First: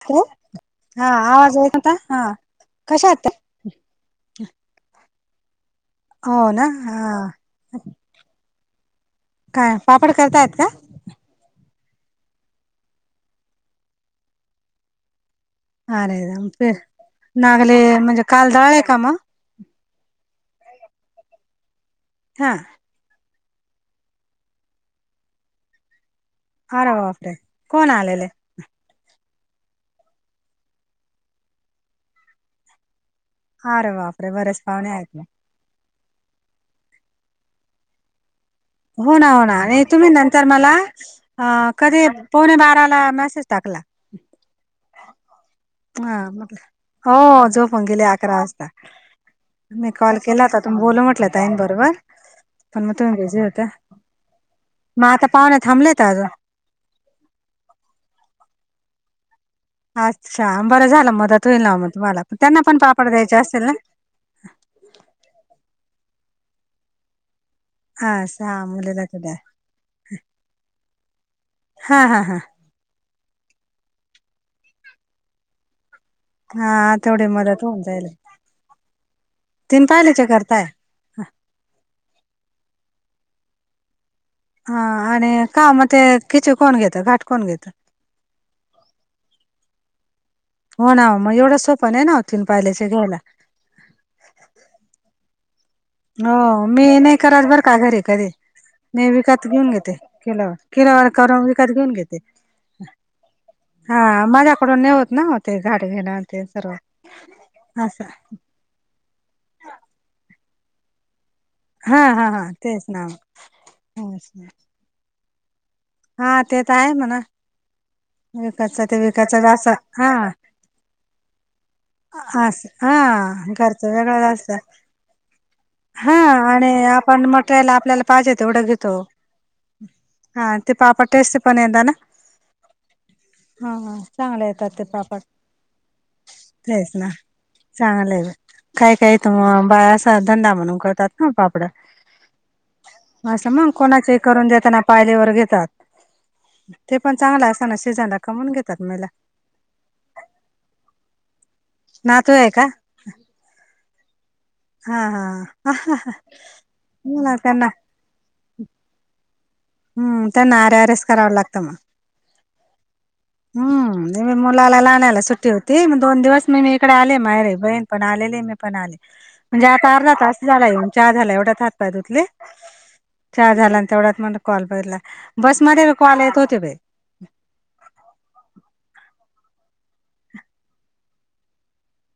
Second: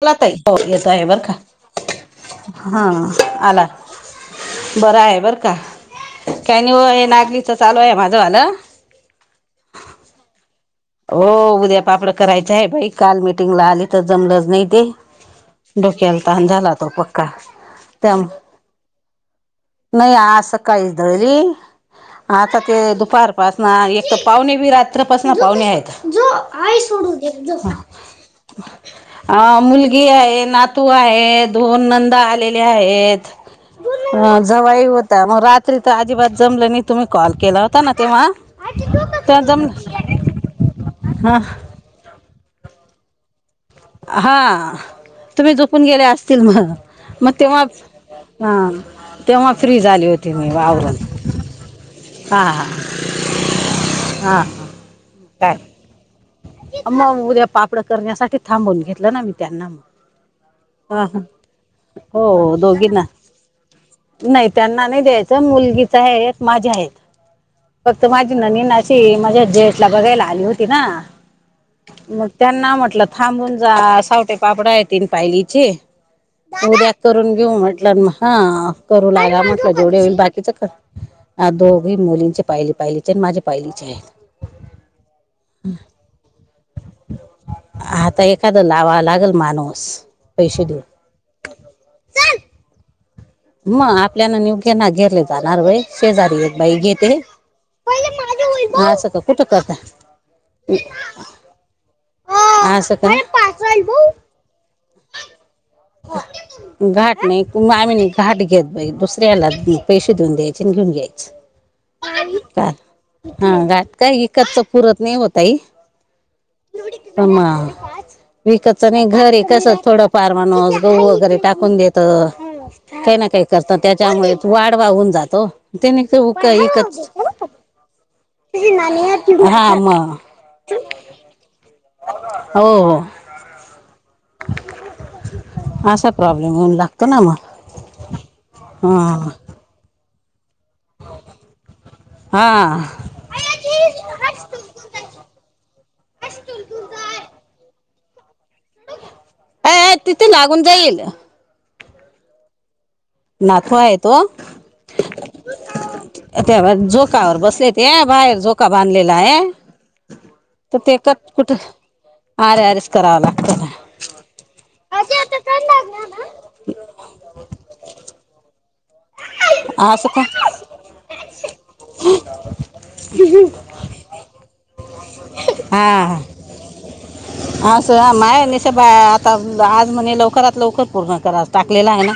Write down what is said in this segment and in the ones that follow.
बोला हॅलो ताई हो येत आहे हा बर का आवाज येत होता हा हा कशा आहात ताई? आला. बरं आहे बरं का काही ना नाही हो हा हे नागलीच चालू आहे माझ वाल. काय पापड करतायेत का? हो उद्या पापड करायचं आहे भाई काल मीटिंगला आली तर जमलंच नाही ते. डोक्याला अरे तान ते झाला तो पक्का नागले त्या म्हणजे काल दळले का मग नाही आज सकाळीच दळली हा आता ते दुपार पासना एक तर पाहुणे बी रात्रपासन आहेत. आई अरे सोडून बापरे गेली झोका. कोण आलेले अ मुलगी आहे, नातू आहेत, दोन नंदा आलेले आहेत. अरे बापरे ह बरेच जवाई पाहुणे आहेत ना होता मं रात तरी तं अजिबात जमलं नही, तुम्ही कॉल केला होता ना तेव्हा. हो ना, तेव्हा हो ना जम आणि तुम्ही नंतर मला हा अ कधी पोवणे बाराला मेसेज टाकला. हा तुमी दु पूण गेल्या हा असतील म म्हटलं मग हो तेव्हाच झोपून गेले अकरा हा! वाजता तेव्हा फ्री मी झाली कॉल होती केला मी होता तुम्ही बोलू वावरात म्हटलं ताईं बरोबर हा हा! पण हा! म आता पाहुणे थांबलेत आज. अ मग उद्या पापडं करण्यासाठी थांबून घेतलं ना मी त्यांना मग. अच्छा बरं हां झालं हां मदत होईल नांव मं तुम्हाला, त्यांना पन पापड द्यायचे असल ना! नही त्यांना नाही दयायचं, मुलगीच आहे एक, माझे आहे. फक्त हा माझी सहा ननींन मुलीला अशी, तर द्या माझ्या जेटला बघायला आली होती ना! हा हा मग हा त्यांना म्हटलं थांबून जा, सावटे पापड आहे तीन पायलीचे. उद्या हा तेवढी करून घेऊ मदत होऊन म्हटलं न जाईल मं हा करू लागा म्हटलं तीन जेवढे होईल पायलीचे बाकीच करताय क अ दोघी मुलींचे पायली पायलीचे, आणि माझे पायलीचे आहे. हा आणि का मग ते खिची कोण घेत, घाट कोण घेत. आता एखादं लावा लागल माणूस पैसे हो देऊन ना ओ मं एवढं सोप नाही नां ओ तीन पायंलीचे घ्यायला. म आपल्यानां निवक्याना घेरले जाणार बई. हो मी नही करत बरं का घरी कधी, मी असं का कुठं विकत घेऊन करता घेते. किलोवर किलो वर करून विकत घेऊन घेते, असं का हा माझ्याकडून नहीं होत ना! ते घाट! घेणं ते सर्व घाट नाही, आम्ही असं नाही घाट घेत बाई दुस ऱ्याला पैसे देऊन द्यायचे न घेऊन घ्यायच. हा हा हा का तेच ना ह घाट काय ईकतच पुरत नही ओ ताई! हा ते त आहे म्हणा! हा विकाचा विकतच ते नही विकाचा घरी कस असा थोडं हा फार माणस गहू वगैरे टाकून देत, अस हा काही ना काही करतं घरच वेगळाच त्याच्यामुळे असतं वाढवा हून जातो हो! तेने हा कायं उका आणि इकत आपण मटेरियल आपल्याला पाहिजे तेवढं घेतो कत हा म! हा ते पापडं टेस्टी पण येता ना! हो हो! हा हा चांगले येतात ते पापड. असा प्रॉब्लेम होऊन तेच लागतो ना मग चांगलं यं मं काही हा काही त म बायां धंदा म्हणून करतात ना पापडं. हा अस मग कोणाचे ही करून देतात पायलेवर घेतात ते पण चांगलं असताना सिजन. कमून घेतात महीला. ये ये तिथे लागून जाईल. नातू आहे का? नातू आहे तो! हा हा त्या बा झोका मला वर त्यांना बसले ते, बाहेर झो का बांधलेला आहे. हू त्याना आरे तर ते आरेच कट करावं कुठ लागतं मग. आरे आरेच करावं लागतं ना हं नहीं बयी मुलाला लाहाण्याला सुट्टी होती, मग दोन दिवस मीनी इकडे आले माहेरी बहीण पण आलेली म्या पण आले, म्हणजे आता असं अर्धा का तास झाला येऊन, चहा झाला ऐवढ्यात हात- पाय धुतले. चहा झाला अन तेवढ्यात म्हणलं कॉल बघितला, बस मध्ये हा बी हा. कॉल येत होते बाई. असं अ माय निसते भ आता आज म्हणे लवकरात लवकर पूर्ण करा टाकलेला आहे ना.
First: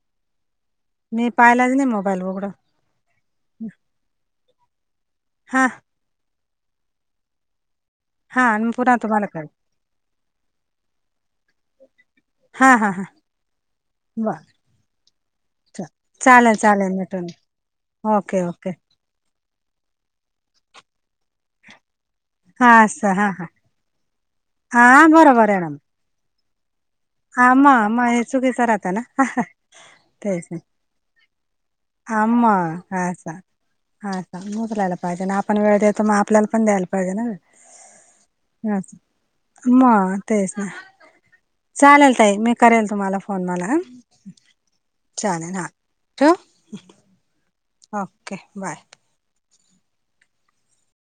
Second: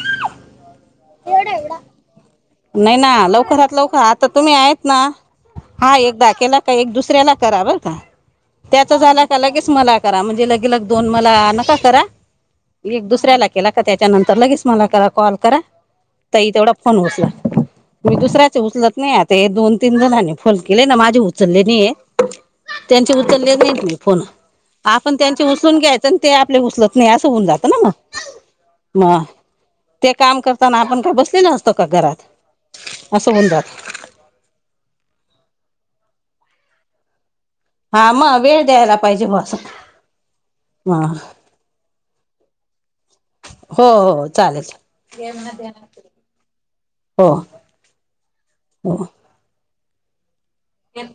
मी पायलाच नाही मोबाईल एवढं. नाही ना, लवकरात लवकर आता तुम्ही आहेत ना हा, एकदा केला का एक दुसऱ्याना करा बर का. हा आणि त्याचा पुन्हा झाला तुम्हाला का कर लगेच मला करा, म्हणजे लगे-लग दोन मला नका करा. हा हा हा एक दुसऱ्याला केला का त्याच्यानंतर बर लगेच मला करा कॉल करा, चल ताई चालेल तेवढा चालेल फोन मिटून उचला. मी ओके दुसराचे ओके उचलत नाही आता, ये दोन- तीन जणांनी फोन केले ना माझे उचले नाहीये. हा असं त्यांचे हा हा उचलेच नहित मी फोन, हा आपण त्यांचे बरोबर आहे ना उचलून घ्यायचं, अन ते आपले उचलत नाय असं होऊन जातं आम्हा ना मग, आम्हा हे चुकीचं राहतं ना मग ते काम करता-ना आपण का बसलेलं अस हा मं. हा का? [unintelligible] पाहिजे अन आपण वेळ देतो मग आपल्याला पण द्यायला पाहिजे ना वेळ. हा मग वेळ द्यायला पाहिजे ब असं [inaudible] मं तेच ना. हा चालेल ताई मी करेल तुम्हाला. फोन मला हं. हो- हो, चालेल चा चालेल हा ठेवू हो. Okay bye. हो